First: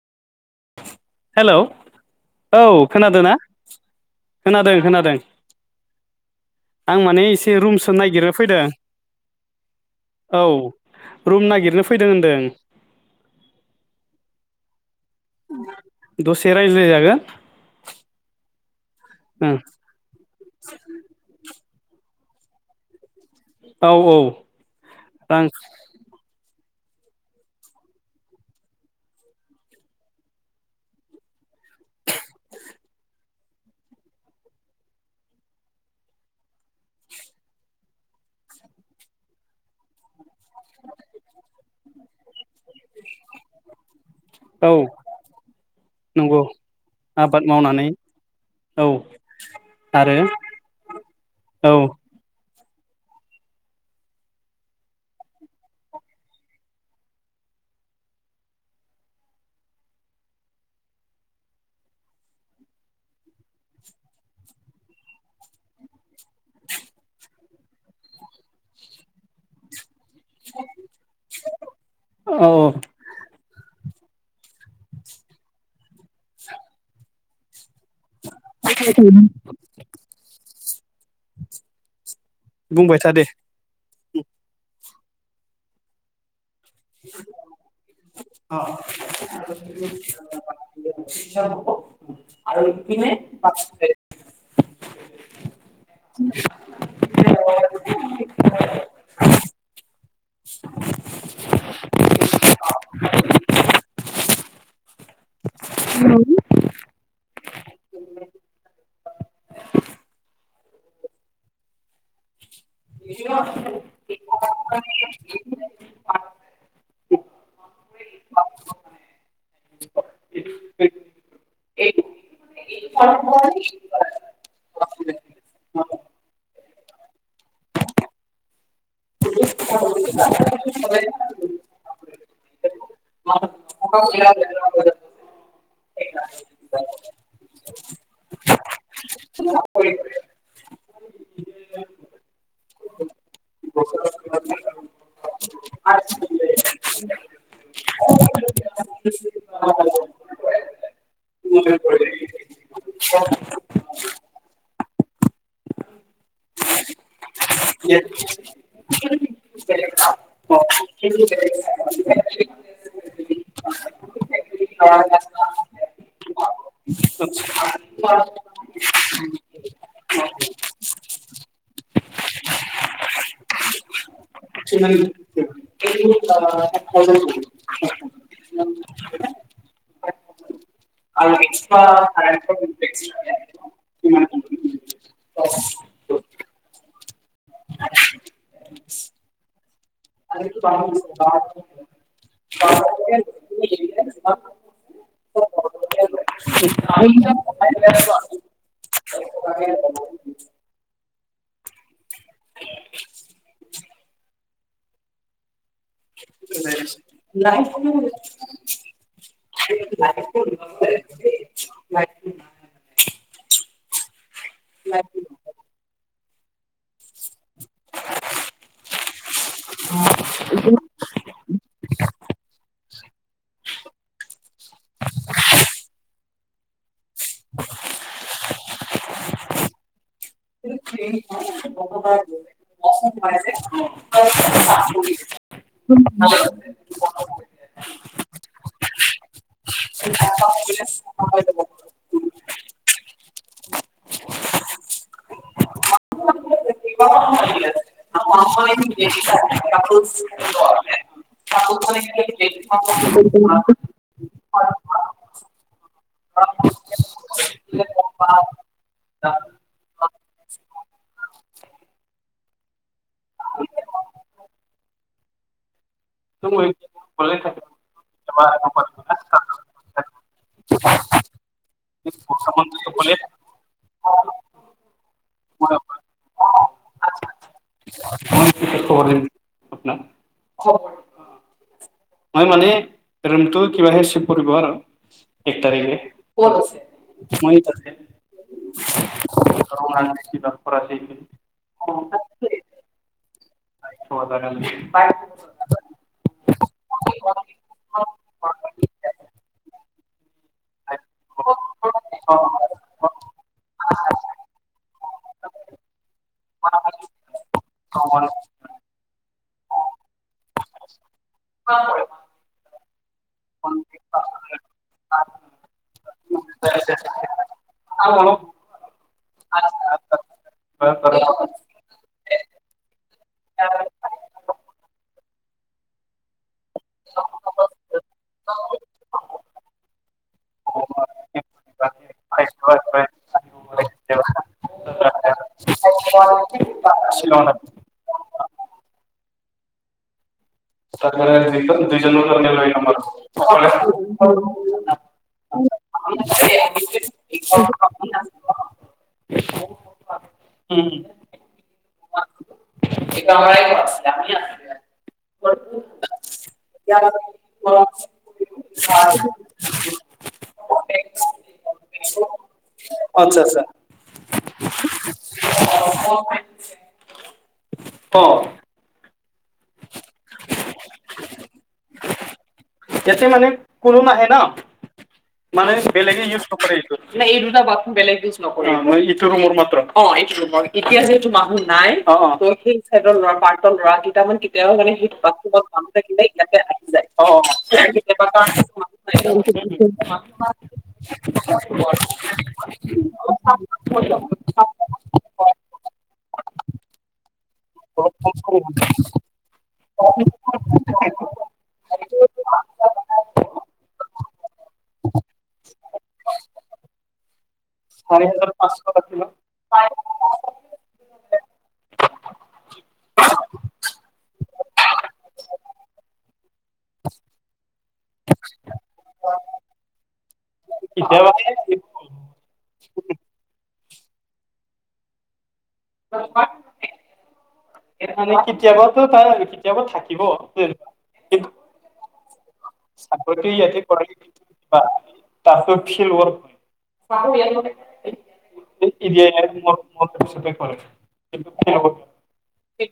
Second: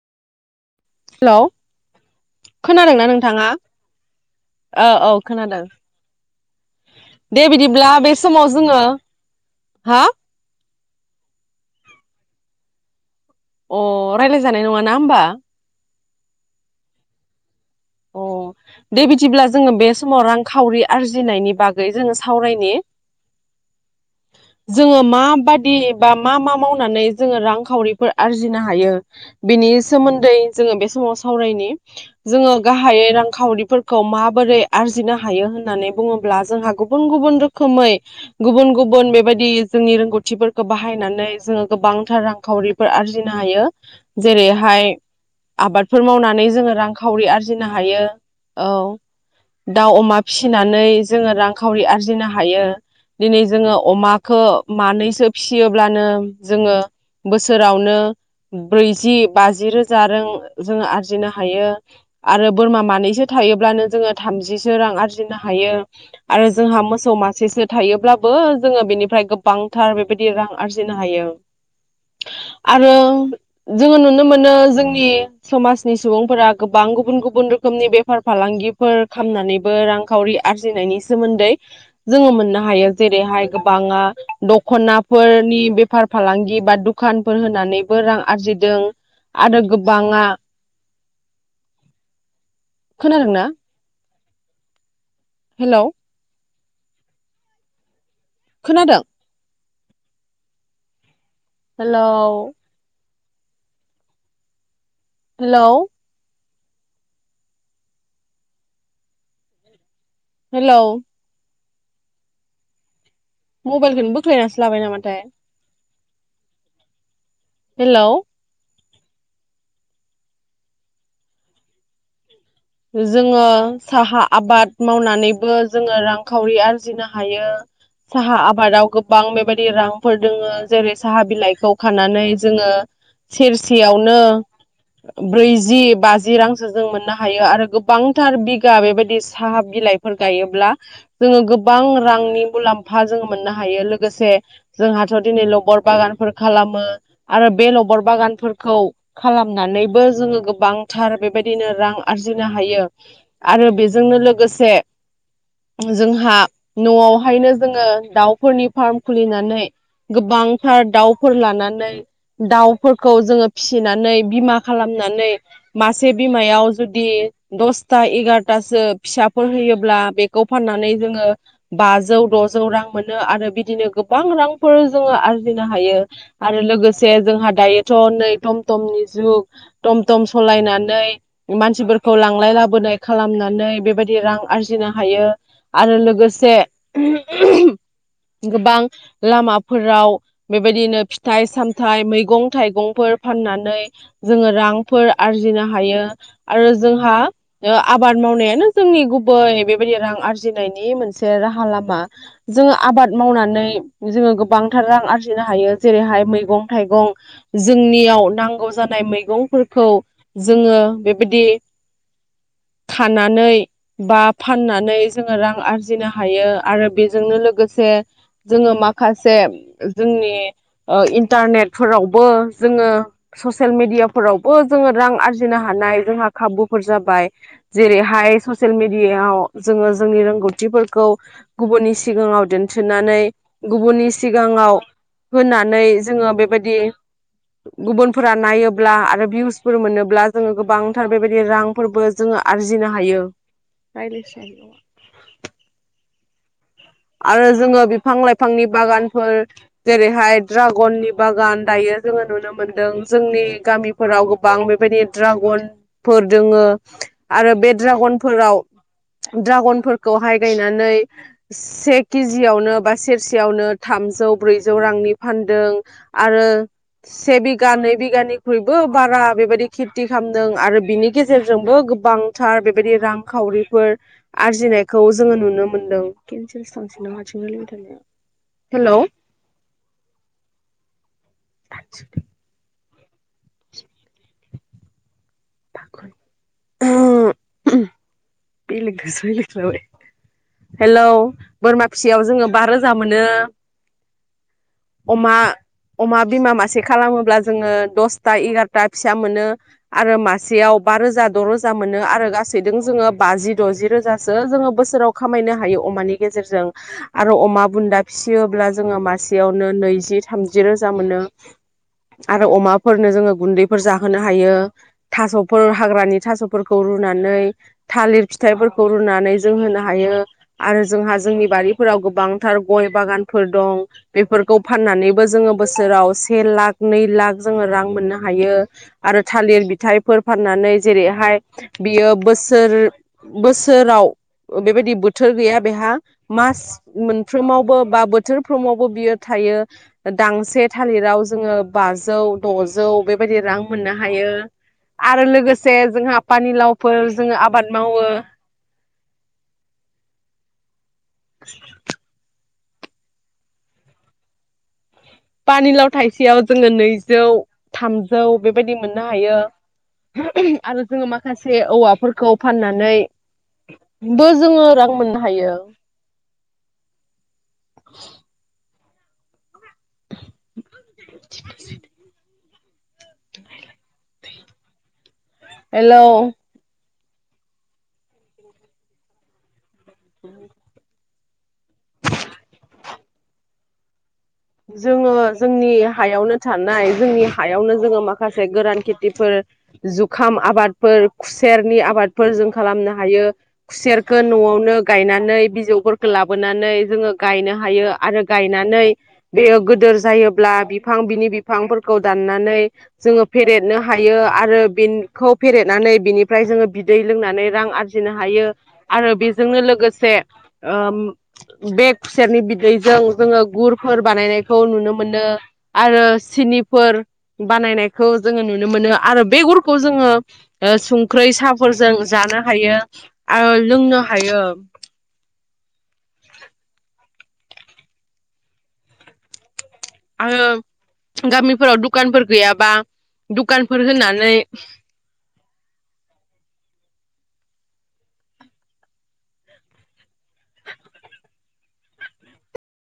Hello औ खोनादोंना खोनादों ना नोंथाङा औ औ खोनादों-खोनादों खोनादों आं माने दे एसे बिदिब्ला रुमसो बे ननायागिरनो समाव फैदों जोङो हा औ रुम नागिरनो फैदों होनदों। अ रायलाय जानाय नङा ना होनबा? दसे रायज्लाय जागोन? [inaudible] दे बिदिब्ला जोङो बे समाव रांखावरि आरजिनायनि बागै गै जोङो सावरायनि औ औ जोङो मा रां बादि बा मा मा मावनानै जोङो रांखावरिफोर आरजिनो हायो बेनि सोमोन्दै जोङो बे समाव सावरायनि । जोङो गाहायै रांखावरिफोरखौ माबोरै आरजिनो हायो होननानै बुङोब्ला जोंहा गुबुन गुबुन रोखोमै गुबुन गुबुन बुन बेबायदि जोंनि रोंगौथिफोर बाहायनानै जोङो गोबांथार रां रांखावरिफोर आरजिनो हायो औ जेरैहाय आबादफोर नंगौ मावनानै जोङो रांखावरि आबाद आरजिनो मावनानै हायो। औ दाउ आरो अमा फिसिनानै जोङो औ रांखावरि आरजिनो हायो। दिनै जोङो अमाखौ मानैसो फियोब्लानो जोङो बोसोरावनो ब्रैजि बाजि रोजा रां जोङो आरजिनो हायो आरो बोरमा मानैसो थायोब्लानो जोङो थामजिसो रां आरजिनो हायो आरो जोंहा मोसौ मासेसो थायोब्लाबो जोङो बेनिफ्राय गोबांथार बे दि रां आरजिनो हायो औ औ आरो जोङो नुनो मोनो। जोंनि समाजनि सुबुंफोरा गोबां गुबुन गुबुन बन्द रोखोमनि बेफार फालांगिफोर खालामनानैबो रांखावरि आरजिनायनि सोमोन्दै जोङो मोननो हायो बुंबाय था दे जेरैहाय आङा दख'नाफोरनि बेफार फालांगि बा दखानफोर होनानैबो रां आरजिदों आरो गोबाङा खोनादोंना? हेलौ [unintelligible] [unintelligible] खोनादों? हेल' हेल' हेल' मबाइलखौनो बोख्लायनासो लाबाय नामाथाय, हेल' जोङो साहा आबाद मावनानैबो जोङो रांखावरि आरजिनो हायो साहा आबादाव गोबां बेबायदि रांफोर दोङो जेरै साहा बिलाइखौ खानानै जोङो सेरसेयावनो ब्रैजि बाजि रांसो जों मोननो हा हायो आरो गोबांथार बिगा बेबायदि साहा बिलाइफोर गायोब्ला जोङो गोबां रांनि मुलाम्फा जों मोननो हायो लोगोसे जोंहाथ' दिनै लबर बागानफोर खालामो आरो बे लबर बागानफोर खौ खालामनानैबो जोङो गोबांथार बेबायदिनो रां आरजिना हायो आरो बे जों लोगोसे जोंहा न'आवहायनो जोङो दाउफोरनि फार्म खुलिनानै गोबांथार दाउ लानानै दाउफोरखौ जोङो फिसिनानै बिमा खालामनानै मासे बिमायाव जुदि दसथा एगारथासो फिसाफोर होयोब्ला बेखौ फाननानै जोङो बौ द'जौ रां मोन आरो बिदिनो गोबां रांफोर जोङो आरजि नो हायो आरो लोगोसे जोंहा दायोथ' [unintelligible] टम टमनि जुग टम टम सालायनानै मानसि मानसिफोरखौ लांलाय लाबोनाय खालामनानै बेबायदि रां आरजिनो हायो आरो लोगोसे गोबां लामाफोराव बेबायदिनो फिथाइ सामथाइ मैगं थाइगंफोर फाननानै जोङो रांफोर आरजिनो हायो आरो जोंहा ओ आबाद मावनायानो जोंनि गुबै बेबायदि रां आरजिनायनि मोनसे मोनसे राहा लामा जोङो आबाद मावनानै जोङो गोबांथार रां आरजिनो हायो। जेरैहाय मैगं थाइगं जोंनियाव नांगौ जानाय मैगंफोरखौ जोङो बे बिदि खानानै बा फाननानै जोङो रां आरजिनो हा हायो आरो बेजोंनो लोग लोगोसे जोङो माखासे जोंनि ओ इन्टारनेटफोरावबो जोङो ससियेल मेडियाफोरावबो जोङो रां आरजिनो हानाय खाबुफोर जा बाय जेरैहाय ससे ससियेल मिडियाआव जोङो जोंनि रोंगौथि [unintelligible] गुबुननि सिगाङाव दोनथिनानै गुबुननि सिगाङाव होनानै जोङो बेबायदि गुबुनफोरा नायोब्ला आरो भिउसफोर मोनोब्ला जोङो गोबां बेबायदि रांफोरबो जोङो आरजिनो हायो। आरो जोङो बिफां लाइफांनि बागानफोर जेरैहाय ड्रागननि बागान दायो जोङो नुनो मोनदों जोंनि गामिफोराव गोबां बेबायदि ड्रागन फोर दोङो आरो बे ड्रागनफोराव ड्रागनफोरखौहाय गायनानै से केजियावनो बा सेरसेयावनो थामजौ ब्रैजौ रांनि फानदों आरो से बिगा नै बिगानिख्रुइबो बारा बेबायदि खेथि खालामदों आरो बिनि गेजेरजोंबो गोबांथार बेबायदि मैं रांखावरिफोर आरजिनायखौ जों नुनो मोनदों केनसेलसो थांसिगोन दां हारसिं लारायबाय थानाया हेलौ माय माने [unintelligible] [unintelligible] बेलेगदोंसो लायरायस्राबाय पर हेलौ बोरमा फिसियाव जोङो बा रोजा मोनो। है अमा अमा बिमा मासे खालामोब्ला जोङो दसथा एगार'था फिसा मोनो आरो मासेयाव बा रोजा द' रोजा मोनो आरो गासैजों जोङो बाजि द'जि रोजासो जोङो बोसोराव खामायनो हायो अमानि गेजेरजों आरो अमा बुन्दा फिसियोब्ला जोङो मासेयावनो नैजि थामजि रोजा मोनो आरो अमा फोरनो जोङो गुन्दैफोर जाहोनो हायो थास'फोर हाग्रानि थास'फोरखौ रुनानै थालिर फिथाइफोरखौ रुनानै जों होनो हायो आरो जोंहा जोंनि बारिफोराव गोबांथार गय बाग फोर दं बेफोरखौ फाननानै बो जोङो बोसोराव से लाख नै लाख जोङो रां मोननो हायो आरो थालिर बिथाइफोर फाननानै जेरैहाय बियो बोस सोर बोसोराव ओ बेबायदि बोथोर गैया बेहा मास मोनफ्रोमावबो बा बोथोरफ्रोमावबो बियो थायो दांस से थालिराव जोङो बाजौ द'जौ बेबायदि रां मोननो हायो आरो लोगोसे जोंहा पानिलावफोर ओं आबाद मावो ओम [inaudible] [unintelligible] पानिलाव थाइसेयाव जोङो नैजौ थामजौ बेबायदि मोननो हायो आरो जोङो माखासे औवाफोरखौ फाननानैबो जोङो रां मोननो हायो अ [unintelligible] [unintelligible] माने हेलौ बेलेगै [unintelligible] [unintelligible] [unintelligible] [unintelligible] जोङो जोंनि हायावनो थानाय जोंनि हायावनो जोङो माखासे गोरान खेथिफोर जुखाम आबादफोर खुसेरनि आबादफोर जों खालामनो हायो खुसेरखो न'आवनो गायनानै बिजौफोरखौ लाबोनानै जोङो गायनो हायो आरो गायनानै गोदोर जायोब्ला बिफां बिनि बिफांफोरखौ दाननानै जोङो फेरेदनो हायो आरो बिनखौ फेरेदनानै बिनिफ्राय जोङो बिदै लोंना ने रां आरजिनो हायो आरो बेजोंनो लोगोसे ओम बे खुसेरनि बिदैजों जोङो गुरफोर नायखौ नुनो मोनो आरो सिनि फोर बानायनाय। खौ जोङो नुनो मोनो आरो बे गुरखौ जोङो ओ संख्रै साहाफोरजों जानो हायो [unintelligible] लोंनो हायो। [unintelligible] [unintelligible] आङो गामिफोराव दुकानफोर [unintelligible] [unintelligible]